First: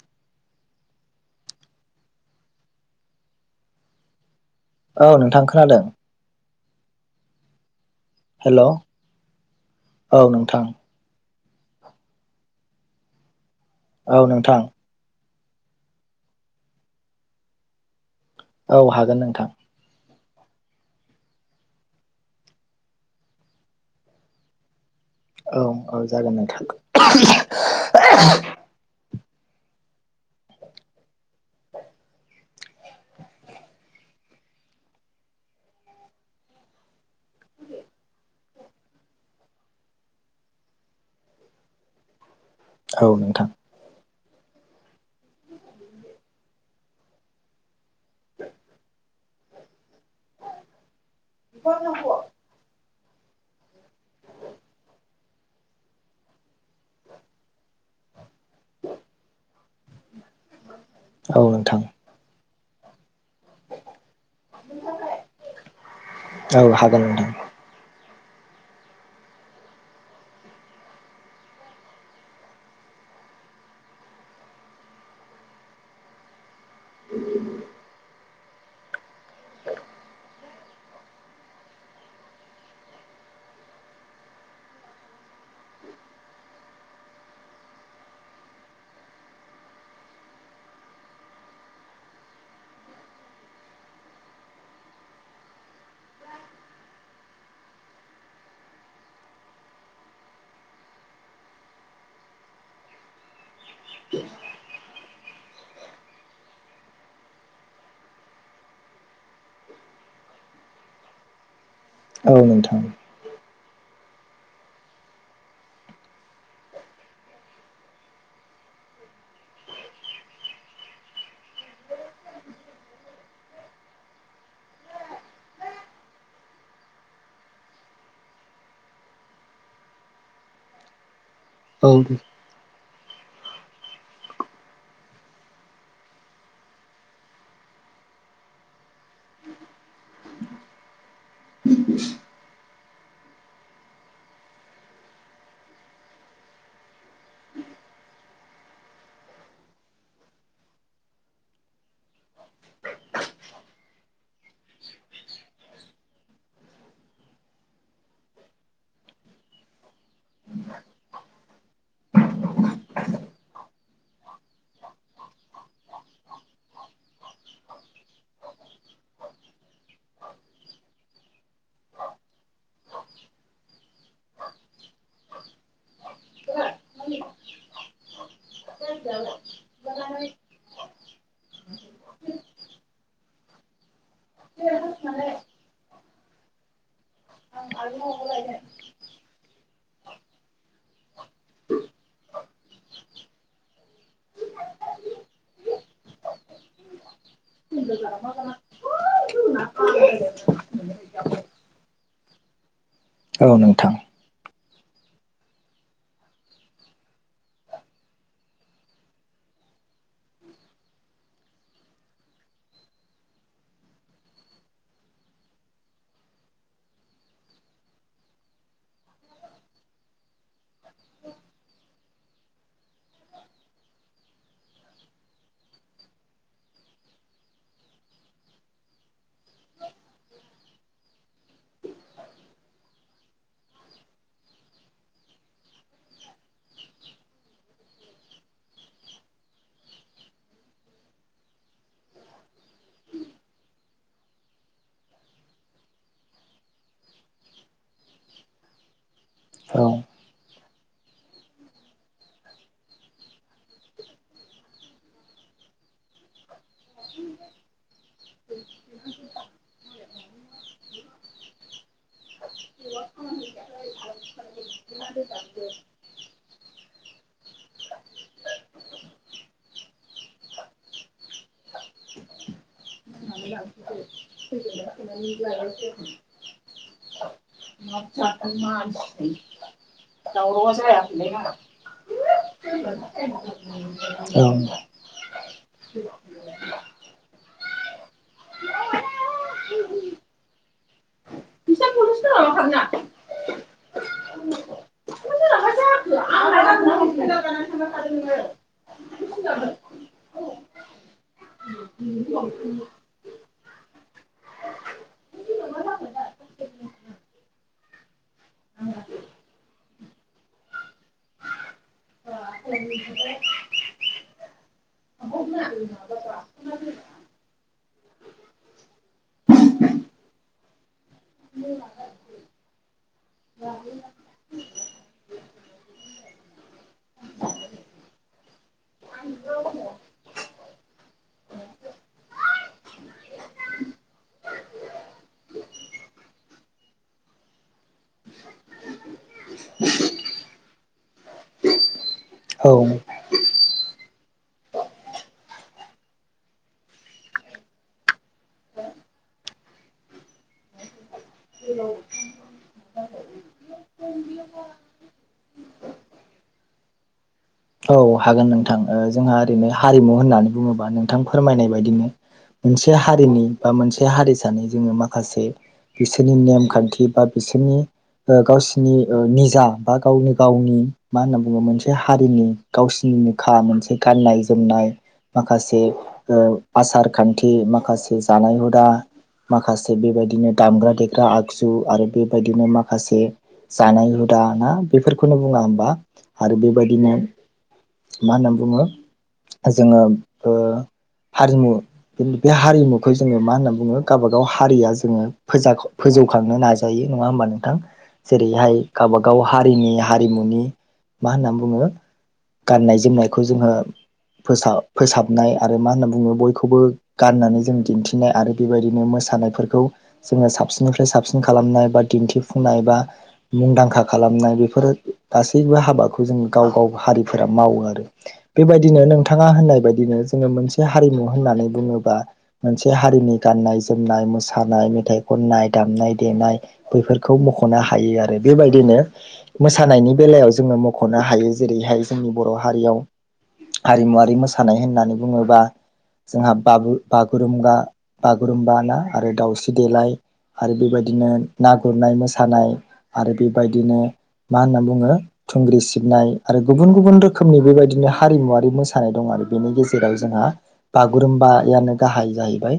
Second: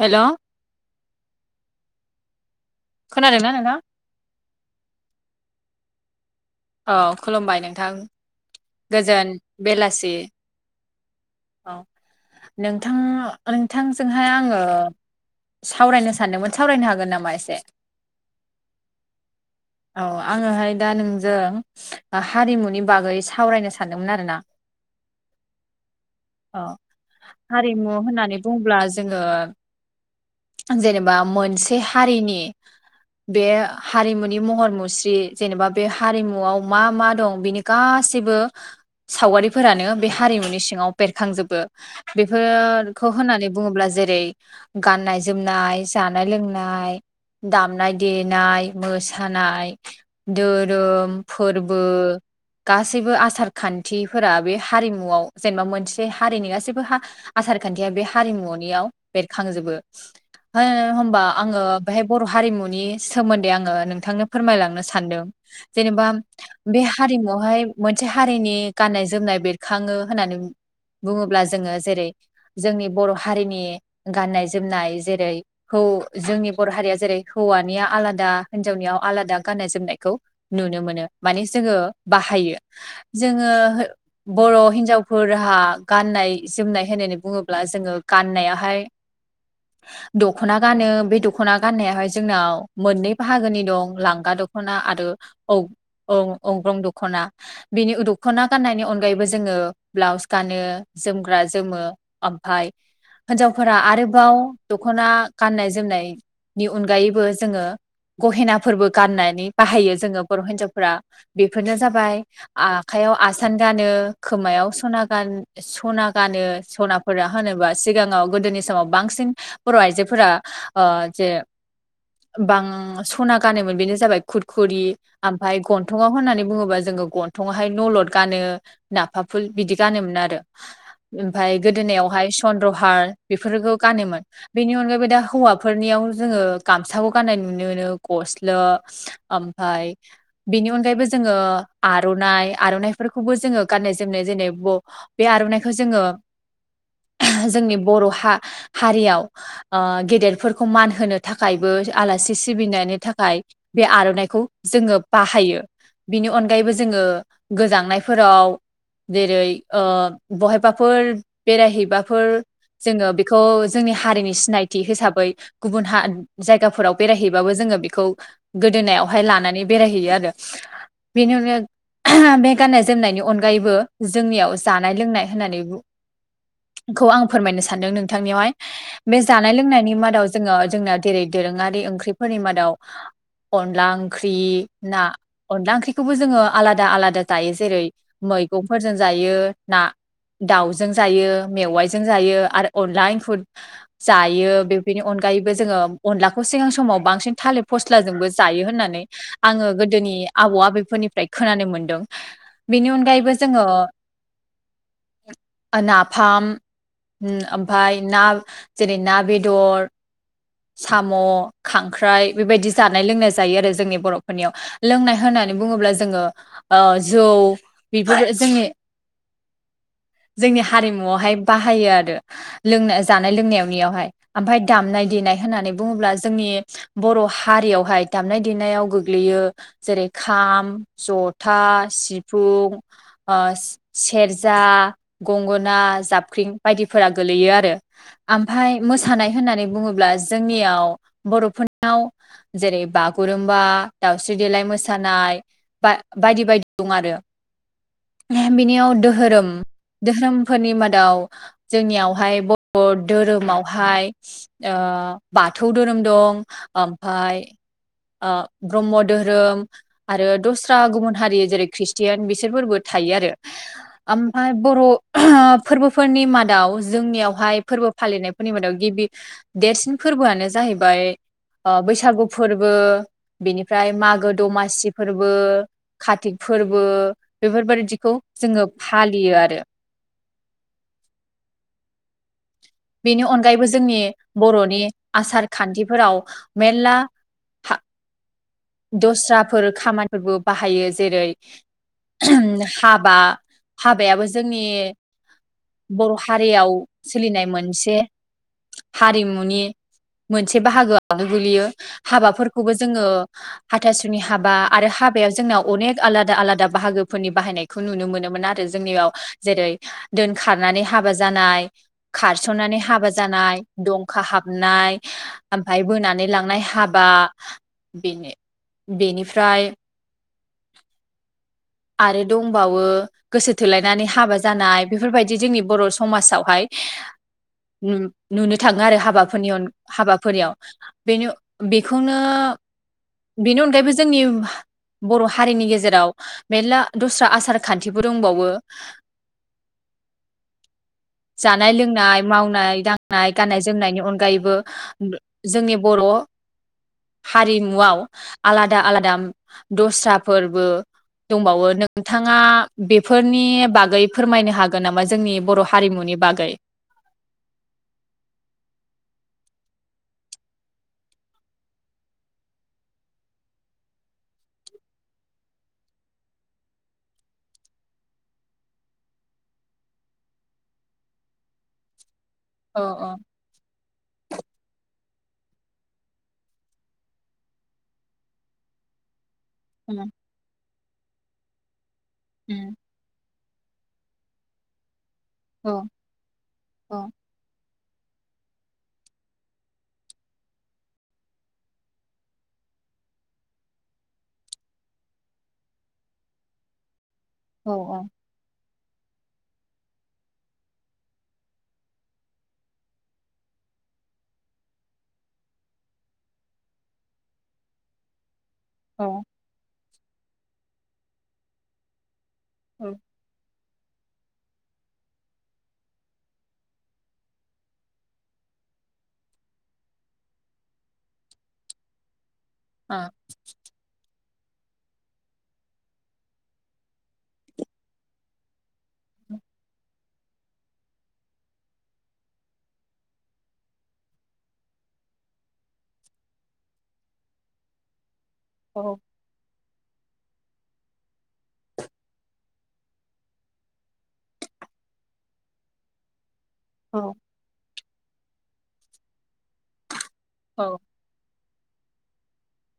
Hello. खोनादोंना नोथां। औ नोंथां खोनादों। औ खुलुमबाय नोंथां। हेल' गोजोन बेलासि। औ नोंथां औ नोंथां औ नोंथांजोंहाय आङो। नोंथां सावरायनो सानदोंमोन सावरायनो हागोन नामा एसे। औ हागोन नोंथां। औ आङोहाय दा नोंजों हारिमुनि बागै स सावरायनो सानदोंमोन आरोना। औ औ जागोन औ नथां। हारिमु होननानै बुङोब्ला जोङो जेनेबा मोनसे हारिनि बे हारिमुनि महर मुस्रि जेनेबा बे हारिमुआव मा मा दं बेनि गासैब सैबो सावगारिफोरानो बे हारिमुनि सिङाव बेरखांजोबो बेख औ फोरखौ नोंथां होननानै बुङोब्ला जेरै गाननाय जोमनाय जानाय लोंनाय। दामनाय देनाय मोसानाय। धोरोम फोरबो गास सैबो आसार खान्थिफोरा बे हारिमुआव जेनबा मोनसे हारिनि गाससिब बो हा आसार खान्थिया बे हारिमुनियाव बेरखांजोबो। हो होमबा औ आङो नोंथां बेहाय बर' हारिमुन सोमोन्दै आङो नोंथांनो फोरमायलांनो सानदों जेनेबा औ बे हागोन नोंथां हारिमुवहाय से हारिनि गाननाय जोमनाय बेरखाङो होननानै बुङोब्ला जोङो जेरै जोंनि बर' हारिनि गान्नाय जोमनाय जेरै खौ उ जोंनि बर' हारिया जेरै हौवानिया आलादा- हिन्जावनियाव आलादा गाननाय जोमनायखौ नुनो मोनो माने जोङो बाहायो। जोङो बर' हिनजावफोरहा गाननाय जोमनाय होननानै बुङोब्ला जोङो गाननायाहाय। दख'ना गानो बे दख'ना गाननायाहाय जोंनाव मोननै बाहागोनि दं लांगा द दख'ना आरो औ औ औग्रं दख'ना। बिनि उदख'ना गाननायनि अनगायैबो जोङो ब्लाउस गानो जोमग्रा जोमो ओम फाय हिनजावफोरा आरोबाव दख'ना गाननाय जोमनाय नि अनगायैबो जोङो। गहेनाफोरबो गाननायनै बाहायो जोङो बर' हिन्जावफोरा बेफोरनो जाबा औ नोंथां आखायाव आस सान गानो खोमायाव सना गान सना गानो सनाफोरा होनोबा सिगाङाव गोद दोनि समाव बांसिन बर' आइजोफोरा ओ जे बां सना गानोमोन बेनो जाबाय खुरखुरि ओमफाय गन्थंङाव होननानै बुङोबा जोङो ग गन्थंहाय नलद गानो नाफा फुल बिदि गानोमोन आरो। ओमफय औ गोदोनायावहाय चन्द्रहार बेफोरखौ गानोमोन बेनि अनगायैबो दा हौवाफोरनियाव जोंङो गामसाखौ गाननाय नुनो मोनो ग स्ला ओमफाय बेनि अनगायैबो जोङो आर'नाइ आर'नाइफोरखौबो जोङो गाननाय जोमनाय जेनै बे आर'नाइखौ जोङो [inaudible] जोंनि बर' हा हारियाव गेदेरफोरखौ मान होनो थाखायबो आलासि सिबिनायनि थाखाय बे आर'नाइखौ जोङो बाहायो बिनि अन गायैबो जोङो गोजांनायफोराव जेरै ओ बहायबाफोर बेरायहैबाफोर जोङो बेखौ जोंनि हारिनि सिनायथि हिसाबै गुबुन हा जायगाफोराव बेरायहैबाबो जों जोङो बेखौ गोदोनायावहाय लानानै बेरायहैयो आरो बेनि अनगायै बे गाननाय जोमनायनि अनगायैबो जोंनियाव जानाय लोंनाय होननानै खौ आं फोरमायनो सानदों नोंथांनियावहाय बे जानाय लोंनायनि मादाव जोङो जोंना जेरै दोरोङारि ओंख्रिफोरनि मादाव अनला ओंख्रि ना अनला ओंख्रि खौबो जोङो आलादा आलादा जायो जेरै मैगंफोरजों जायो ना। दाउजों जायो मेवाइजों जायो आरो अनला एंखुर जायो बेफोरनि अन गायैबो जोङो अनलाखौ सिगां समाव बांसिन थालि फस्लाजोंबो जायो होननानै आंङो गोदोनि आबौ आबैफोरनिफ्राय खोनानो मोनदों। बेनि अनगायैबो जोङो नोंथां नाफाम उम ओमफाय ना जेरै ना बेदर साम' खांख्राइ बेबायदि जानाय लोंनाय जायो आरो जोंनि बर'फोरनियाव लोंनाय होनानै। बुङोब्ला जोङो जौ बेफोरो जोंनि जोंनि हारिमुआवहाय बाहायो आरो लोंनाय जानाय लोंनायावनियावहाय ओमफाय दामनाय दे नाय होननानै बुङोब्ला जोंनि बर' हारियावहाय दामनाय देनायाव गोग्लैयो जेरै खाम जथा सिफुं ओ से सेरजा गंगना जाबख्रिं बायदिफोरा गोलैयो आरो ओमफाय मोसानाय होननानै बुङोब्ला जोंनियाव बर'फोरनाव जेरै बागुरुमबा दाउस्रि देलाइ मोसा सानाय बा बायदि बायदि दं आरो बिनियाव दोहोरोम दोहोरोम फोरनि मादाव जोंनियावहाय बर' धोरोमावहाय ओ बा बाथौ धोरोम दं ओमफाय ओ ब्रह्म धोरोम। आरो दस्रा गुबुन हारि जेरै खृष्टियान बिसोरफोरबो थायो आरो ओमफाय। बर' फोरबोफोरनि मादाव जोंनियावहाय फोरबो फालिनायफोरनि मादाव गिबि दे सिन फोरबोआनो जाहैबाय ओ बैसागु फोरबो बिनिफ्राय मागो। दमासि फोरबो कातिक फोरबो बेफोरबायदिखौ जोङो फालियो आरो। दावरावआ जायाखैलै बेनि अनगायैबो जोंनि बर'नि आसार खान्थिफोराव मेरला फा दस्राफोर खामानिबो बाहायो जेरै हाबा हाबायाबो जोंनि बर' हारियाव सोलिनाय मोन [inaudible] हारिमुनि मोनसे बाहागोआव गोलैयो हाबाफोरखौबो जोङो हाथासुनि हाबा आरो हा हाबायाव जोंनाव अनेक आलादा आलादा बाहागोफोरनि बाहायनायखौ नुनो मोनोमोन आरो जोंनियाव जेरै दोनखारनानै हाबा जानाय खार सननानै हाबा जानाय दंखा हाबनाय ओमफाय बोनानै लांनाय हाबा बेनो बेनिफ्राय आरो दंबावो गोसो थोलायनानै हाबा जानाय बेफोरबायदि जोंनि बर' समाजावहाय। [inaudible] नुनो थाङो आरो हाबाफोरनि हाबाफारियाव बेनो बेखौनो। बेनि अनगायैबो जोंनि बर' हारिनि गेजेराव मेरला दस्रा आसार खान्थिबो दंबावो। [inaudible] जानाय लोंनाय। औ मावनाय दांनाय गाननाय जोमनायनि अनगायैबो जोंनि बर' हारिमुआव आलादा आलादा दस्रा फोरबो। दंबावो नोंथाङा बेफोरनि बागै फोरमायनो हागोन नामा जोंनि बर' हारिमुनि। नि बागै औ हागोन नोंथां जोंहा ओरैनो हारिमु होननानै बुङोबा नोंथां फोरमायनाय बायदिनो। मोनसे हारिनि बा मोनसे हारिसानि जोङो माखासे बिसोरनि नेमखान्थि बा बिसोरनि गावसिनि निजा बा गावनि गावनि मा होनना बुङो मोनसे हारिनि औ गावसिनिखा मोनसे गाननाय जोमनाय। माखासे आसार खान्थि माखासे जानाय हुदा माखासे उम बेबायदिनो दामग्रा देग्रा आगजु आरो बेबायदिनो उम माखासे जानाय हुदा ना बेफोरखौनो बुङा औ होमबा आरो औ बेबायदिनो। मा होनना बुङो जोङो। हारिमु बे हारिमुखौ जोङो मा होनना बुङो गावबा गाव हारिया जोङो फोजा जौखांनो नाजायो नङा होमबा नोंथां औ जेरैहाय गावबा गाव हारिनि हारिमुनि मा होननानै बुङो। गाननाय जोमनायखौ जोङो। फोसाबनाय आरो मा होनना बुङो बयखौबो गाननानै जों दिन्थिनाय आरो। बेबायदिनो औ मोसानायफोरखौ जोङो साबसिननिफ्राय साबसिन खालामनाय बा दिन्थिफुंनाय औ बा मुंदांखा खालामनाय बेफोरो गासैबो हाबाखौ जों गाव गाव हारि। मावो आरो बेबायदिनो नोंथाङा होननाय बायदिनो जोङो मोनसे हारिमु होननानै बुङोबा। मोनसे ओ हारिनि गाननाय जोमनाय मोसा मोसानाय मेथाइ खननाय दामनाय देनाय बैफोरखौ मख'नो हायो आरो बेबायदिनो। मोसानायनि बेलायाव जोङो मखनो हायो जेरैहाय जोंनि बर' हारियाव हारिमुवारि मोसानाय होननानै बुङोबा जोंहा बागुरुम बा। औ बागुरुम्बा ना आरो दाउस्रि देलाय। आरो बेबायदिनो ना गुरनाय मोसानाय आरो बेबायदिनो। मा होनना बुङो थुंग्रि सिबनाय आरो। गुबुन औ गुबुन रोखोमनि बेबायदिनो हारिमुवारि मोसानाय दं आरो बेनि गेजेराव जोंहा औ बागुरुम्बा यानो गाहाय जाहैबाय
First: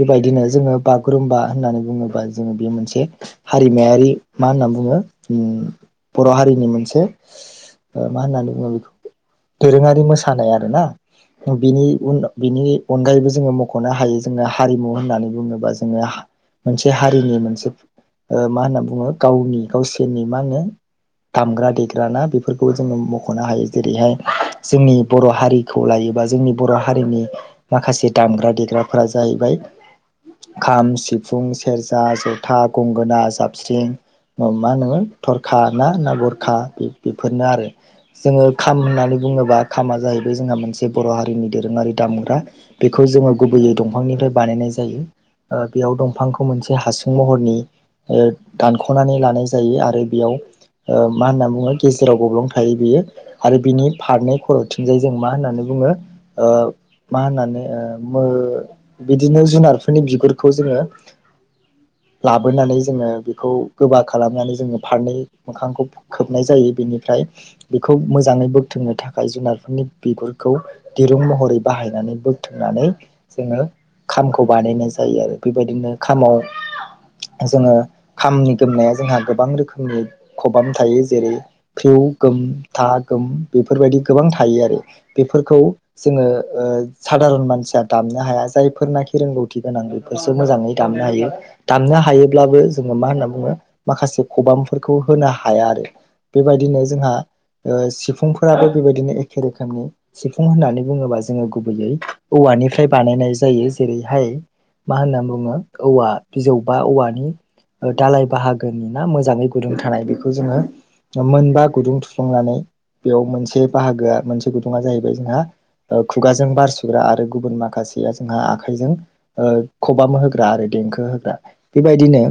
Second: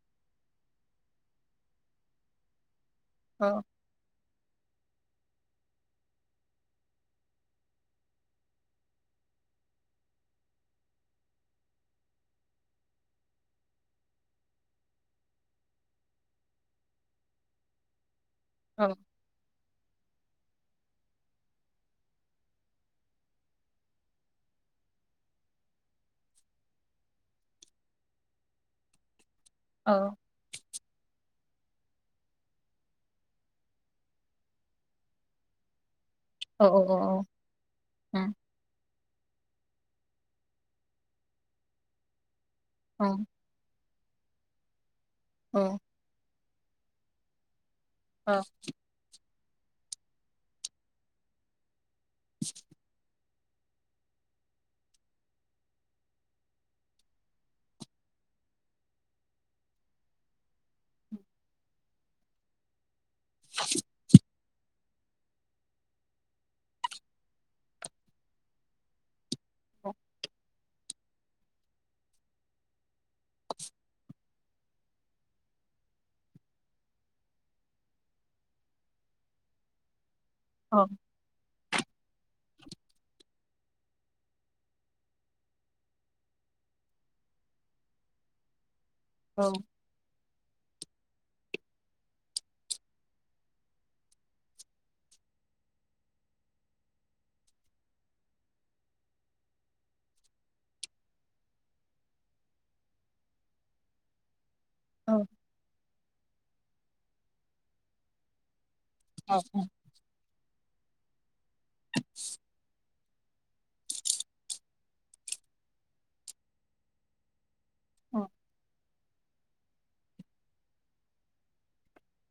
बेबायदिनो जोङो बागुरुम्बा होननानै बुङोबा जोङो बे मोनसे औ हारिमायारि मा होनना बुङो बर' हारिनि मोनसे मा होननानै बुङो बेखौ दोरोङारि मोसानाय आरोना। बिनि उन बिनि अनगायैबो जोङो मखनो हायो जोङो हारिमु होननानै बुङोबा जोङो। मोनसे हारिनि मोनसे। मा होनना बुङो गावनि गावसोरनि मा होनो दामग्रा देग्राना बेफोरखौ खौ जोङो मखनो हायो जेरैहाय जोंनि बर' हारिखौ लायोबा जोंनि बर' हारिनि माखासे दामग्रा देग्राफोरा जाहैबाय। औ खाम, सिफुं, सेरजा, जथा, गंगोना, जाबस्रिं मा होनो बा थरखा ना ना बरखा औ बेफोरनो आरो जोङो। होननानै बुङोबा खामा जाहैबाय जोंहा मोनसे बर' हारिनि दोरोङारि दामग्रा बेखौ औ जोङो गुबैयै। दंफांनिफ्राय बानायनाय जायो औ बेयाव दंफांखौ मोनसे हासुं महरनि दानखनानै लानाय जायो आरो बेयाव मा होनना बुङो। गेजेराव गब्लं थायो बेयो। आरो बिनि फारनै खर'थिंजाय जों मा होननानै बुङो मा होननानै बिदिनो जुनारफोरनि बिगुरखौ जोङो [inaudible] लाबोनानै जोङो बेखौ गोबा खालामनानै जोङो फारनै मोखांखौ खोबनाय जायो बेनिफ्राय बेखौ मोजाङै बोथोंनो थाखाय जुनारफोरनि औ बिगुरखौ दिरुं महरै बाहायनानै बोथुमनानै जोङो खामखौ बानायनाय जायो आरो बेबायदिनो खामाव जोङो खामनि गोमनाया जोंहा गोबां रोखोमनि खबाम थायो जेरै फेउ गोम था गोम बेफोरबायदि गोबां थायो आरो बेफोरखौ जोङो सादारन मानसिया दामनो हाया जायफोरनाखि रोंगौथि गोनां बेफोर मोजांयै दामनो हायो दामनो हायोब्लाबो जोङो मा होनना बुङो माखासे खबामफोरखौ होनो हाया आरो बेबायदिनो जोंहा सिफुंफोराबो बेबायदिनो एखे रोखोमनि सिफुं होननानै बुङोबा जोङो गुबैयै औवा निफ्राय बानायनाय जायो जेरैहाय मा होनना बुङो औवा बिजौ बा औवानि दालाय बाहागो नि ना मोजाङै गुदुं थानाय बेखौ जोङो मोनबा गुदुं थुफ्लुंनानै बेयाव मोनसे बाहागोआ मोनसे गुदुं जाहैबाय जोंहा खुगाजों बारसुग्रा आरो गुबुन माखासेया जोंहा आखाइजों खबाम होग्रा आरो देंखो होग्रा बेबायदिनो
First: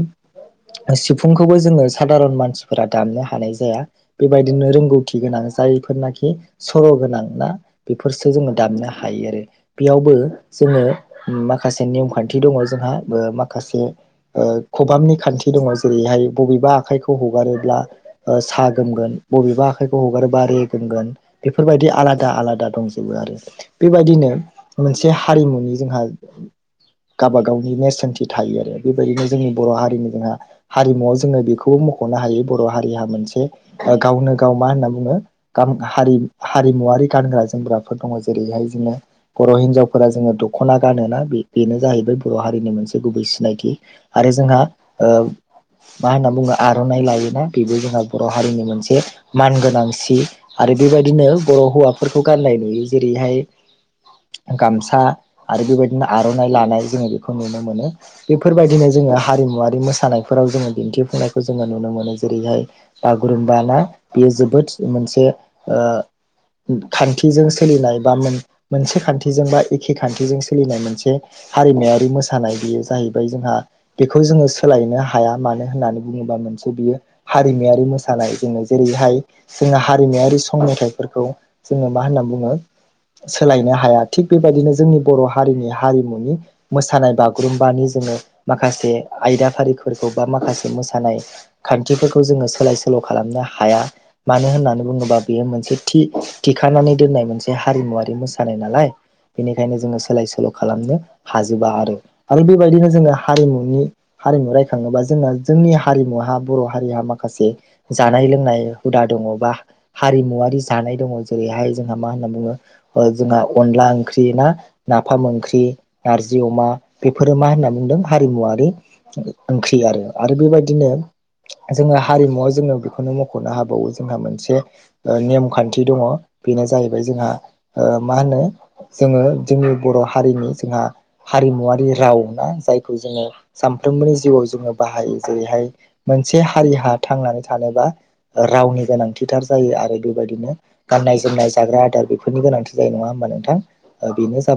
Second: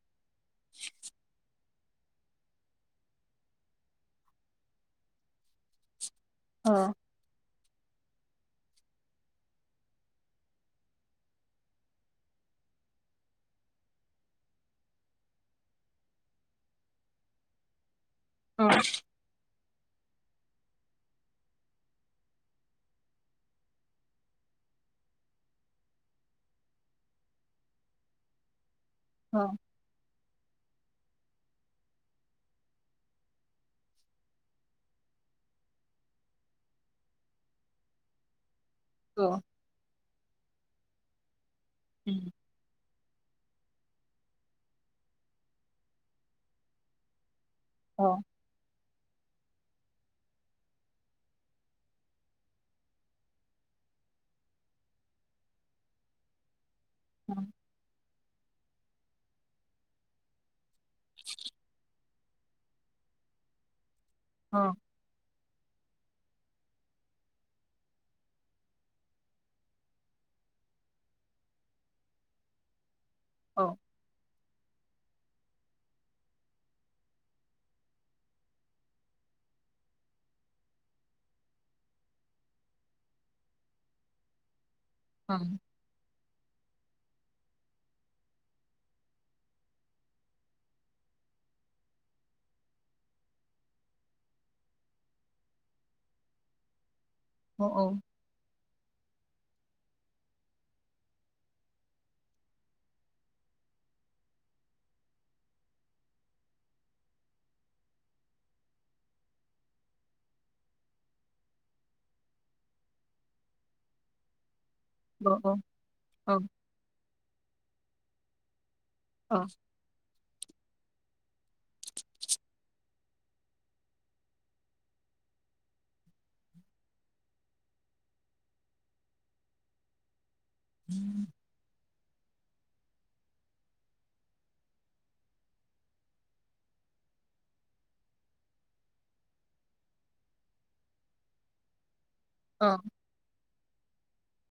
सिफुंखौबो जोङो सादारन मानसिफोरा दामनो हानाय जायो जाया बेबायदिनो रोंगौथि गोनां जायफोरनाखि सर' गोनां ना बेफोरसो जोङो दामनो हायो आरो बेयावबो जोङो माखासे नेमखान्थि दङ जों माखासे खबामनि खान्थि दङ जेरैहाय बबेबा आखाइखौ हगारोब्ला साहा गोमगोन बबेबा खौ हगारोबा रेगोंमगोन बेफोरबायदि आलादा आलादा दंजोबो आरो बेबायदिनो मोनसे हारिमुनि जोंहा गावबागावनि नेेरसोनथि थायो आरो बेबायदिनो जोंनि बर' हारिनि जोंहा हारिमुवआव जोङो बेखौबो मख'नो हायो बर' हारि मोनसे गावनो गाव मा होनना बुङो हारिमुवारि गानग्रा जोमग्रा फोर दङ जेरैहाय बिदिनो बर' हिनजावफोरा जोङो दख'ना गानोना बे बेनो जाहैबाय बर' हारिनि मोनसे गुबै सिनायथि आरो जोंहा मा होनना बुङो आर'नाइ लायोना बेबो औ जोंहा बर' हारिनि मोनसे मान गोनांसि आरो बेबायदिनो बर' हौवाफोरखौ गाननाय नुयो जेरैहाय गामसा आरो बेबायदिनो आर'नाइ लानाय जोङो बेखौ नुनो मोनो बेफोरबायदिनो जोङो हारिमुवारि मोसानायफोराव जोङो दिन्थिफुंनायखौ जोङो नुनो मोनो जे जेरैहाय बागुरुम्बाना बेयो जोबोद मोनसे खान्थिजों सोलिनाय बा मोन मोनसे खान्थिजों बा एखे खान्थिजों सोलिनाय मोनसे हारिमुवारि मोसानाय बियो जाहैबाय ओमफ्राय जोंहा बेखौ जोङो सोलायनो हाया मानो होननानै बुङोबा मोनसे बियो हारिमायारि मोसानाय जोङो जेरैहाय जोंना हारिमायारि सं मेथाइफोरखौ जोङो मा होनो बुङो सोलायनो हाया थिग बेबायदिनो जोंनि बर' हारिनि हारिमुनि मोसानाय बागुरुम्बानि जोङो माखासे आयदाफारिफोरखौ बा माखासे मोसानाय खान्थि फोरखौ जोङो सोलाय सोल' खालामनो हाया मानो होननानै बुङोबा बेयो मोनसे थिखानानै दोननाय मोनसे हारिमुवारि मोसानाय नालाय बेनिखायनो जोङो सोलाय सोल' खालामनो हाजोबा आरो आरो बेबायदिनो जोङो हारिमुनि हारिमु रायखाङोबा जोंङो जोंनि हारिमुहा बर' हारिहा माखासे जानाय लोंनाय हुदा दङ बा हारिमुवरारि जानाय दङ जेरै बेहाय जोंहा मा होनना बुङो जोंहा अनला ओंख्रि ना नाफाम ओंख्रि नारजि अमा बेफोरो मा होनना बुंदों हारिमुवरारि औ ओंख्रि आरो आरो बेबायदिनो जोङो हारिमुआव जोंनो बेखौनो मख'नो हाबावो जोंहा मोनसे नेमखान्थि दङ बेनो जाहैबाय जोंहा ओ मा होनो जोङो जोंनि बर' हारिनि जोंहा हारिमुवारि राव ना जायखौ जोङो सानफ्रोमबोनि जिउआव जोङो बाहायो जेरैहाय मोनसे हारिहा थांनानै थानोबा रावनि गोनांथिथार जायो आरो बेबायदिनो नाय जोमनाय जाग्रा आदार बेफोरनि गोनांथि औ जायो नङा हबा नोंथां ओ बेनो जा